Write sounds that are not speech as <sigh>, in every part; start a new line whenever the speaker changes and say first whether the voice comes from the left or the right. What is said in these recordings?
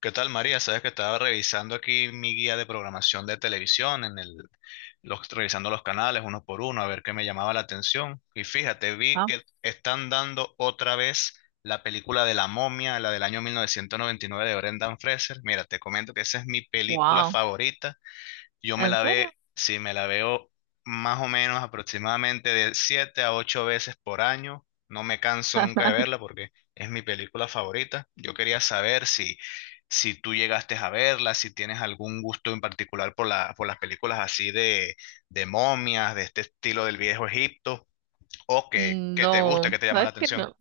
left: ¿Qué tal, María? Sabes que estaba revisando aquí mi guía de programación de televisión, revisando los canales uno por uno, a ver qué me llamaba la atención. Y fíjate, vi
right: Ah,
left: que están dando otra vez la película de La Momia, la del año 1999 de Brendan Fraser. Mira, te comento que esa es mi película
right: wow.
left: favorita. Yo me
right: ¿En
left: la ve,
right: serio?
left: Sí, me la veo más o menos aproximadamente de siete a ocho veces por año. No me canso nunca de verla porque es mi película favorita. Yo quería saber si tú llegaste a verla, si tienes algún gusto en particular por por las películas así de momias, de este estilo del viejo Egipto, o que te gusta,
right: No,
left: que te llama la
right: sabes que
left: atención.
right: no,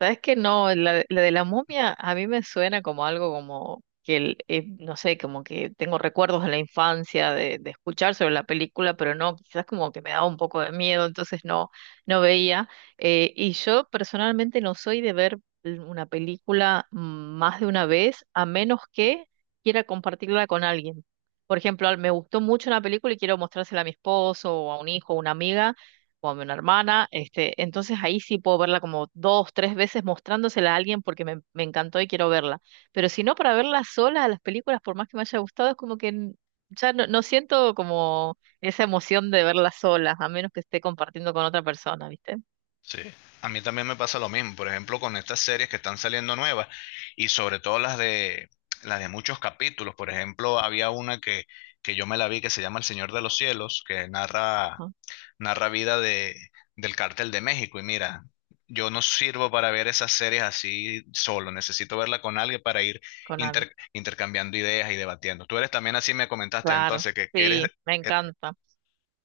right: sabes que no, la de la momia a mí me suena como algo como que, no sé, como que tengo recuerdos de la infancia de escuchar sobre la película, pero no, quizás como que me daba un poco de miedo, entonces no, no veía. Y yo personalmente no soy de ver una película más de una vez, a menos que quiera compartirla con alguien. Por ejemplo, me gustó mucho una película y quiero mostrársela a mi esposo o a un hijo o una amiga como a una hermana, este, entonces ahí sí puedo verla como dos, tres veces mostrándosela a alguien porque me encantó y quiero verla. Pero si no, para verla sola a las películas, por más que me haya gustado, es como que ya no, no siento como esa emoción de verla sola, a menos que esté compartiendo con otra persona, ¿viste?
left: Sí, a mí también me pasa lo mismo, por ejemplo, con estas series que están saliendo nuevas y sobre todo las de muchos capítulos. Por ejemplo, había una que yo me la vi, que se llama El Señor de los Cielos, que
right: Ajá,
left: narra vida de del Cártel de México. Y mira, yo no sirvo para ver esas series así solo, necesito verla con alguien para ir
right: con alguien.
left: intercambiando ideas y debatiendo. Tú eres también así, me comentaste
right: Claro,
left: entonces que eres,
right: sí, me
left: er-
right: encanta.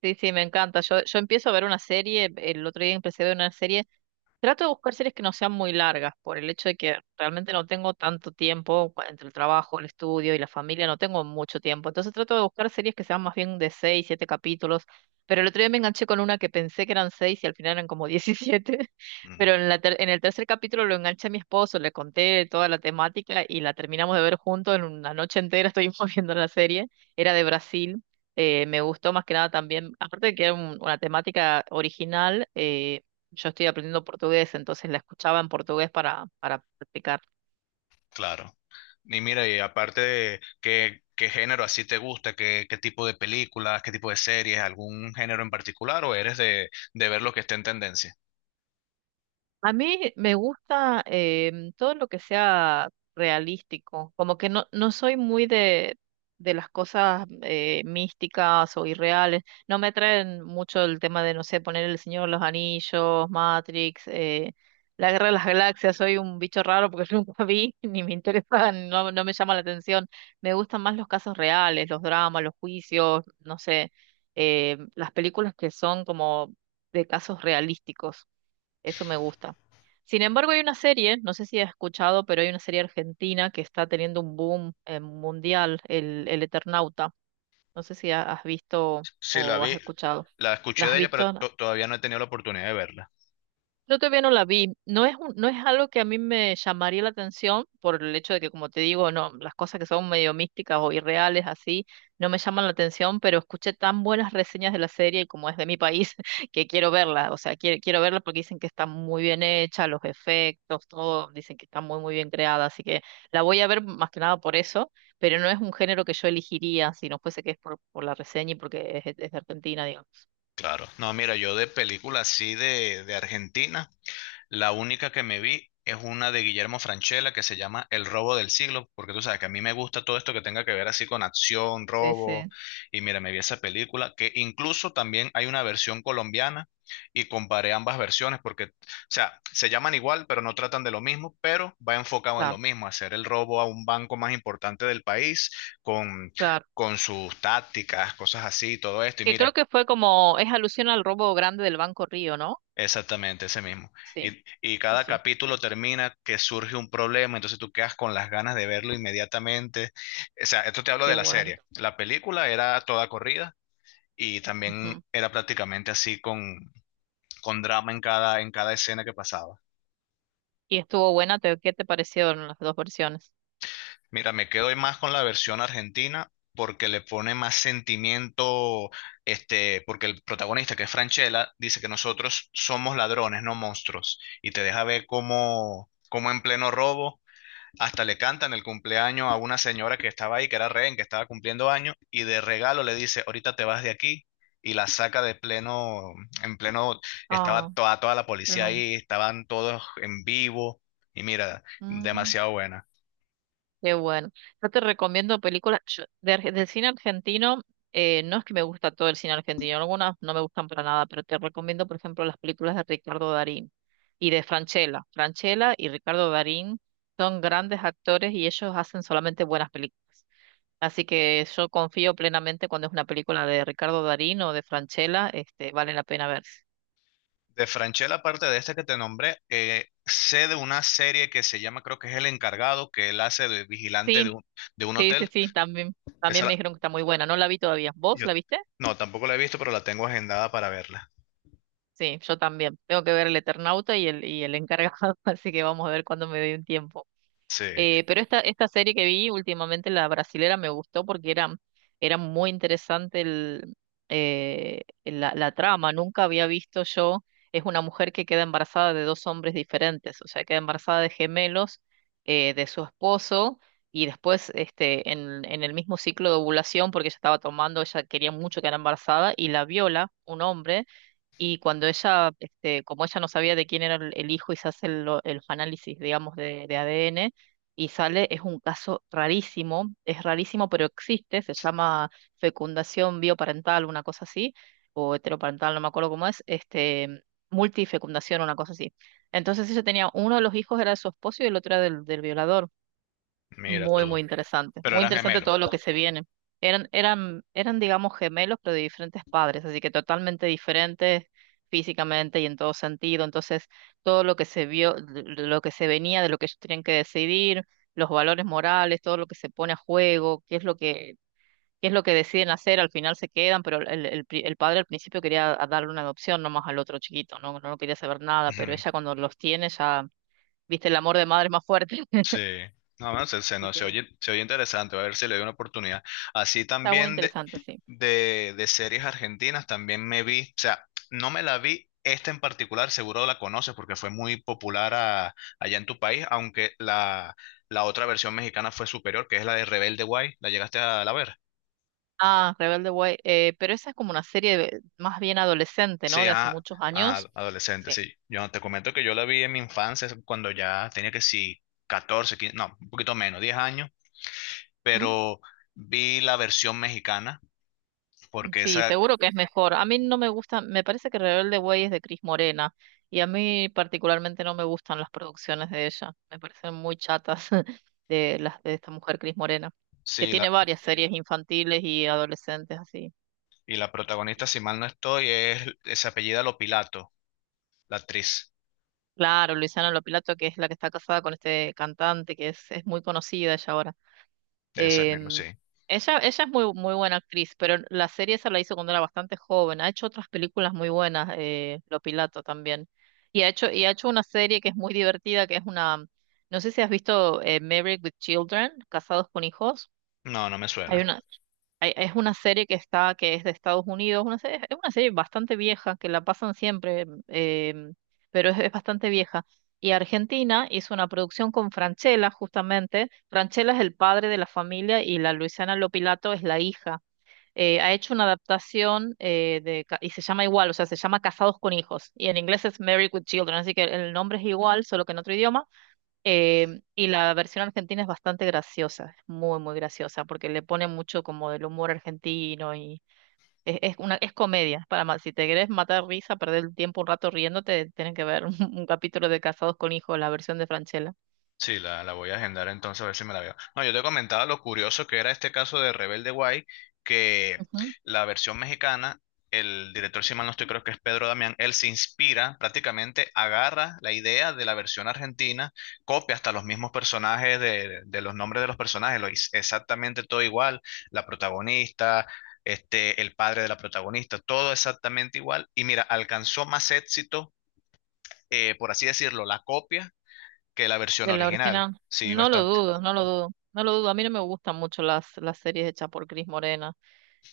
right: Sí, sí, me encanta. Yo empiezo a ver una serie, el otro día empecé a ver una serie. Trato de buscar series que no sean muy largas, por el hecho de que realmente no tengo tanto tiempo entre el trabajo, el estudio y la familia, no tengo mucho tiempo. Entonces trato de buscar series que sean más bien de seis, siete capítulos. Pero el otro día me enganché con una que pensé que eran seis y al final eran como diecisiete. <laughs>
left: mm,
right: Pero en la en el tercer capítulo lo enganché a mi esposo, le conté toda la temática y la terminamos de ver juntos en una noche entera, <laughs> estuvimos viendo la serie. Era de Brasil. Me gustó más que nada también, aparte de que era una temática original. Yo estoy aprendiendo portugués, entonces la escuchaba en portugués para practicar.
left: claro. Y mira, y aparte de qué, qué género así te gusta, qué, qué tipo de películas, qué tipo de series, algún género en particular, o eres de ver lo que está en tendencia.
right: A mí me gusta todo lo que sea realístico, como que no, no soy muy de las cosas místicas o irreales, no me traen mucho el tema de, no sé, poner el Señor de los Anillos, Matrix, la Guerra de las Galaxias. Soy un bicho raro porque <laughs> nunca vi, ni me interesa, no, no me llama la atención. Me gustan más los casos reales, los dramas, los juicios, no sé, las películas que son como de casos realísticos. Eso me gusta. Sin embargo, hay una serie, no sé si has escuchado, pero hay una serie argentina que está teniendo un boom mundial, el Eternauta. No sé si has visto
left: Sí, la
right: o has
left: vi,
right: escuchado.
left: la
right: ¿La
left: escuché
right: has
left: de ella, pero
right: visto?
left: todavía no he tenido la oportunidad de verla.
right: Yo todavía no la vi. No es no es algo que a mí me llamaría la atención por el hecho de que, como te digo, no, las cosas que son medio místicas o irreales así no me llaman la atención, pero escuché tan buenas reseñas de la serie y como es de mi país <laughs> que quiero verla. O sea, quiero verla porque dicen que está muy bien hecha, los efectos, todo, dicen que está muy muy bien creada, así que la voy a ver más que nada por eso, pero no es un género que yo elegiría si no fuese que es por la reseña y porque es de Argentina, digamos.
left: Claro. No, mira, yo de películas así de Argentina. La única que me vi es una de Guillermo Francella, que se llama El robo del siglo, porque tú sabes que a mí me gusta todo esto que tenga que ver así con acción,
right: Sí,
left: robo.
right: sí.
left: Y mira, me vi esa película, que incluso también hay una versión colombiana y comparé ambas versiones porque, o sea, se llaman igual, pero no tratan de lo mismo, pero va enfocado en lo
right: Claro,
left: mismo: hacer el robo a un banco más importante del país con...
right: claro.
left: con sus tácticas, cosas así, todo esto. Y
right: Que creo
left: mira,
right: que fue como, es alusión al robo grande del Banco Río, ¿no?
left: exactamente, ese mismo.
right: Sí,
left: Y
right: sí,
left: cada
right: sí,
left: capítulo termina que surge un problema, entonces tú quedas con las ganas de verlo inmediatamente. O sea, esto te hablo
right: qué
left: de la
right: bueno.
left: serie. La película era toda corrida y también
right: Ujú.
left: era prácticamente así con drama en cada escena que pasaba.
right: Y estuvo buena, ¿qué te parecieron las dos versiones?
left: Mira, me quedo más con la versión argentina porque le pone más sentimiento, este, porque el protagonista, que es Franchella, dice que nosotros somos ladrones, no monstruos, y te deja ver cómo en pleno robo hasta le cantan el cumpleaños a una señora que estaba ahí, que era rehén, que estaba cumpliendo años, y de regalo le dice, ahorita te vas de aquí, y la saca de pleno, en pleno, estaba
right: Ah,
left: toda, toda la policía
right: no.
left: ahí, estaban todos en vivo, y mira,
right: Mm,
left: demasiado buena.
right: qué bueno. Yo te recomiendo películas de cine argentino. No es que me gusta todo el cine argentino, algunas no me gustan para nada, pero te recomiendo, por ejemplo, las películas de Ricardo Darín y de Francella. Francella y Ricardo Darín son grandes actores y ellos hacen solamente buenas películas. Así que yo confío plenamente cuando es una película de Ricardo Darín o de Francella, este, vale la pena verse.
left: De Franchella, aparte de esta que te nombré, sé de una serie que se llama, creo que es El Encargado, que él hace de vigilante de
right: Sí,
left: de un
right: sí, sí,
left: hotel.
right: sí, también, también
left: Esa
right: me
left: la-
right: dijeron que está muy buena. No la vi todavía. ¿Vos
left: yo,
right: la viste?
left: no, tampoco la he visto, pero la tengo agendada para verla.
right: Sí, yo también. Tengo que ver El Eternauta y el encargado, <laughs> así que vamos a ver cuándo me dé un tiempo.
left: Sí,
right: Pero esta serie que vi últimamente, la brasilera, me gustó porque era, era muy interesante la trama. Nunca había visto yo, es una mujer que queda embarazada de dos hombres diferentes, o sea, queda embarazada de gemelos de su esposo y después este, en el mismo ciclo de ovulación, porque ella estaba tomando, ella quería mucho quedar embarazada y la viola un hombre y cuando ella, este, como ella no sabía de quién era el hijo y se hace los análisis, digamos, de ADN, y sale, es un caso rarísimo, es rarísimo, pero existe, se llama fecundación bioparental, una cosa así, o heteroparental, no me acuerdo cómo es, este, multifecundación, una cosa así. Entonces ella tenía, uno de los hijos era de su esposo y el otro era del violador.
left: mira
right: Muy,
left: tú.
right: muy interesante.
left: Pero
right: Muy
left: eran
right: interesante
left: gemelos.
right: todo lo que se viene. Eran, eran, eran, digamos, gemelos, pero de diferentes padres, así que totalmente diferentes físicamente y en todo sentido. Entonces, todo lo que se vio, lo que se venía de lo que ellos tenían que decidir, los valores morales, todo lo que se pone a juego, qué es lo que, qué es lo que deciden hacer, al final se quedan, pero el padre al principio quería darle una adopción nomás al otro chiquito, no, no quería saber nada,
left: Ujú.
right: pero ella cuando los tiene ya, viste, el amor de madre es más fuerte. <laughs>
left: Sí, no, no,
right: Así
left: no,
right: que
left: se oye interesante, voy a ver si le doy una oportunidad. Así
right: está muy
left: también
right: interesante, sí.
left: de series argentinas también me vi, o sea, no me la vi esta en particular, seguro la conoces porque fue muy popular allá en tu país, aunque la otra versión mexicana fue superior, que es la de Rebelde Way, ¿la llegaste a la ver?
right: Ah, Rebelde Way. Pero esa es como una serie más bien adolescente, ¿no?
left: Sí,
right: De hace
left: ah,
right: muchos
left: ah,
right: años.
left: adolescente,
right: Sí.
left: sí. Yo te comento que yo la vi en mi infancia, es cuando ya tenía que sí, 14 15, no, un poquito menos, 10 años,
right: ¿Mm?
left: pero vi la versión mexicana, porque
right: Sí,
left: esa,
right: seguro que es mejor. A mí no me gusta, me parece que Rebelde Way es de Cris Morena y a mí particularmente no me gustan las producciones de ella. Me parecen muy chatas <laughs> de las de esta mujer Cris Morena, que
left: sí,
right: tiene
left: la,
right: varias series infantiles y adolescentes así.
left: y la protagonista, si mal no estoy, es, se apellida Lopilato. La actriz
right: Claro, Luisana Lopilato, que es la que está casada con este cantante, que es muy conocida ella ahora.
left: de ese mismo, sí.
right: Em, ella es muy, muy buena actriz, pero la serie esa la hizo cuando era bastante joven. Ha hecho otras películas muy buenas, Lo Pilato también. Y ha hecho una serie que es muy divertida, que es una, no sé si has visto Married with Children, Casados con Hijos.
left: No, no me
right: Hay
left: suena.
right: una, es una serie que está, que es de Estados Unidos, una serie, es una serie bastante vieja, que la pasan siempre, em, pero es bastante vieja. Y Argentina hizo una producción con Franchella, justamente. Franchella es el padre de la familia y la Luisiana Lopilato es la hija. Ha hecho una adaptación y se llama igual, o sea, se llama Casados con Hijos. Y en inglés es Married with Children, así que el nombre es igual, solo que en otro idioma. Y la versión argentina es bastante graciosa, es muy, muy graciosa, porque le pone mucho como del humor argentino y es una, es comedia. Para si te querés matar risa, perder el tiempo un rato riéndote, tienen que ver <laughs> un capítulo de Casados con Hijos, la versión de Franchella.
left: Sí, la voy a agendar entonces a ver si me la veo. No, yo te comentaba lo curioso que era este caso de Rebelde Way, que
right: Ujú.
left: la versión mexicana, el director, si mal no estoy, creo que es Pedro Damián, él se inspira, prácticamente agarra la idea de la versión argentina, copia hasta los mismos personajes, de los nombres de los personajes, exactamente todo igual, la protagonista. Este, el padre de la protagonista, todo exactamente igual. Y mira, alcanzó más éxito, por así decirlo, la copia que la versión
right: De la
left: original.
right: original.
left: Sí,
right: No lo
left: bastante.
right: dudo, no lo dudo, no lo dudo. A mí no me gustan mucho las series hechas por Cris Morena.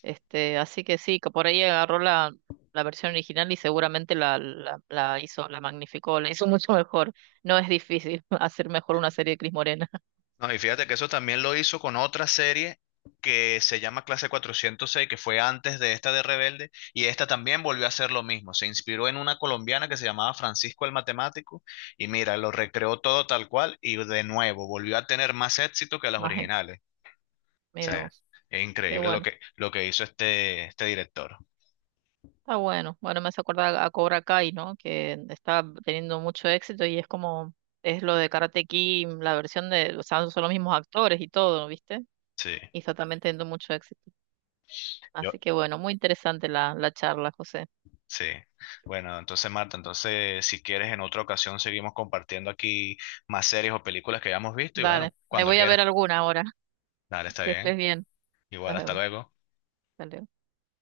right: Este, así que sí, que por ahí agarró la versión original y seguramente la hizo, la magnificó, la hizo <laughs> mucho mejor. No es difícil <laughs> hacer mejor una serie de Cris Morena. <laughs>
left: No, y fíjate que eso también lo hizo con otra serie que se llama Clase 406, que fue antes de esta de Rebelde, y esta también volvió a hacer lo mismo. Se inspiró en una colombiana que se llamaba Francisco el Matemático, y mira, lo recreó todo tal cual, y de nuevo volvió a tener más éxito que las
right: Más ex.
left: originales. O
right: Mira
left: sea,
right: vos,
left: es
right: qué
left: increíble
right: bueno,
left: lo que hizo este, este director.
right: está bueno. Bueno, me hace acordar a Cobra Kai, ¿no? Que está teniendo mucho éxito y es como, es lo de Karate Kid, la versión de, o sea, son los mismos actores y todo, ¿viste?
left: Sí.
right: Y está también teniendo mucho éxito. Así que bueno, muy interesante la charla, José.
left: Sí. Bueno, entonces Marta, entonces si quieres en otra ocasión seguimos compartiendo aquí más series o películas que hayamos visto y
right: Dale,
left: bueno,
right: me
left: cuando
right: voy a ver
left: quieras.
right: alguna ahora. <laughs>
left: Dale, está
right: Que estés
left: bien.
right: bien.
left: Igual,
right: Nos
left: hasta
right: vemos.
left: luego.
right: Dale,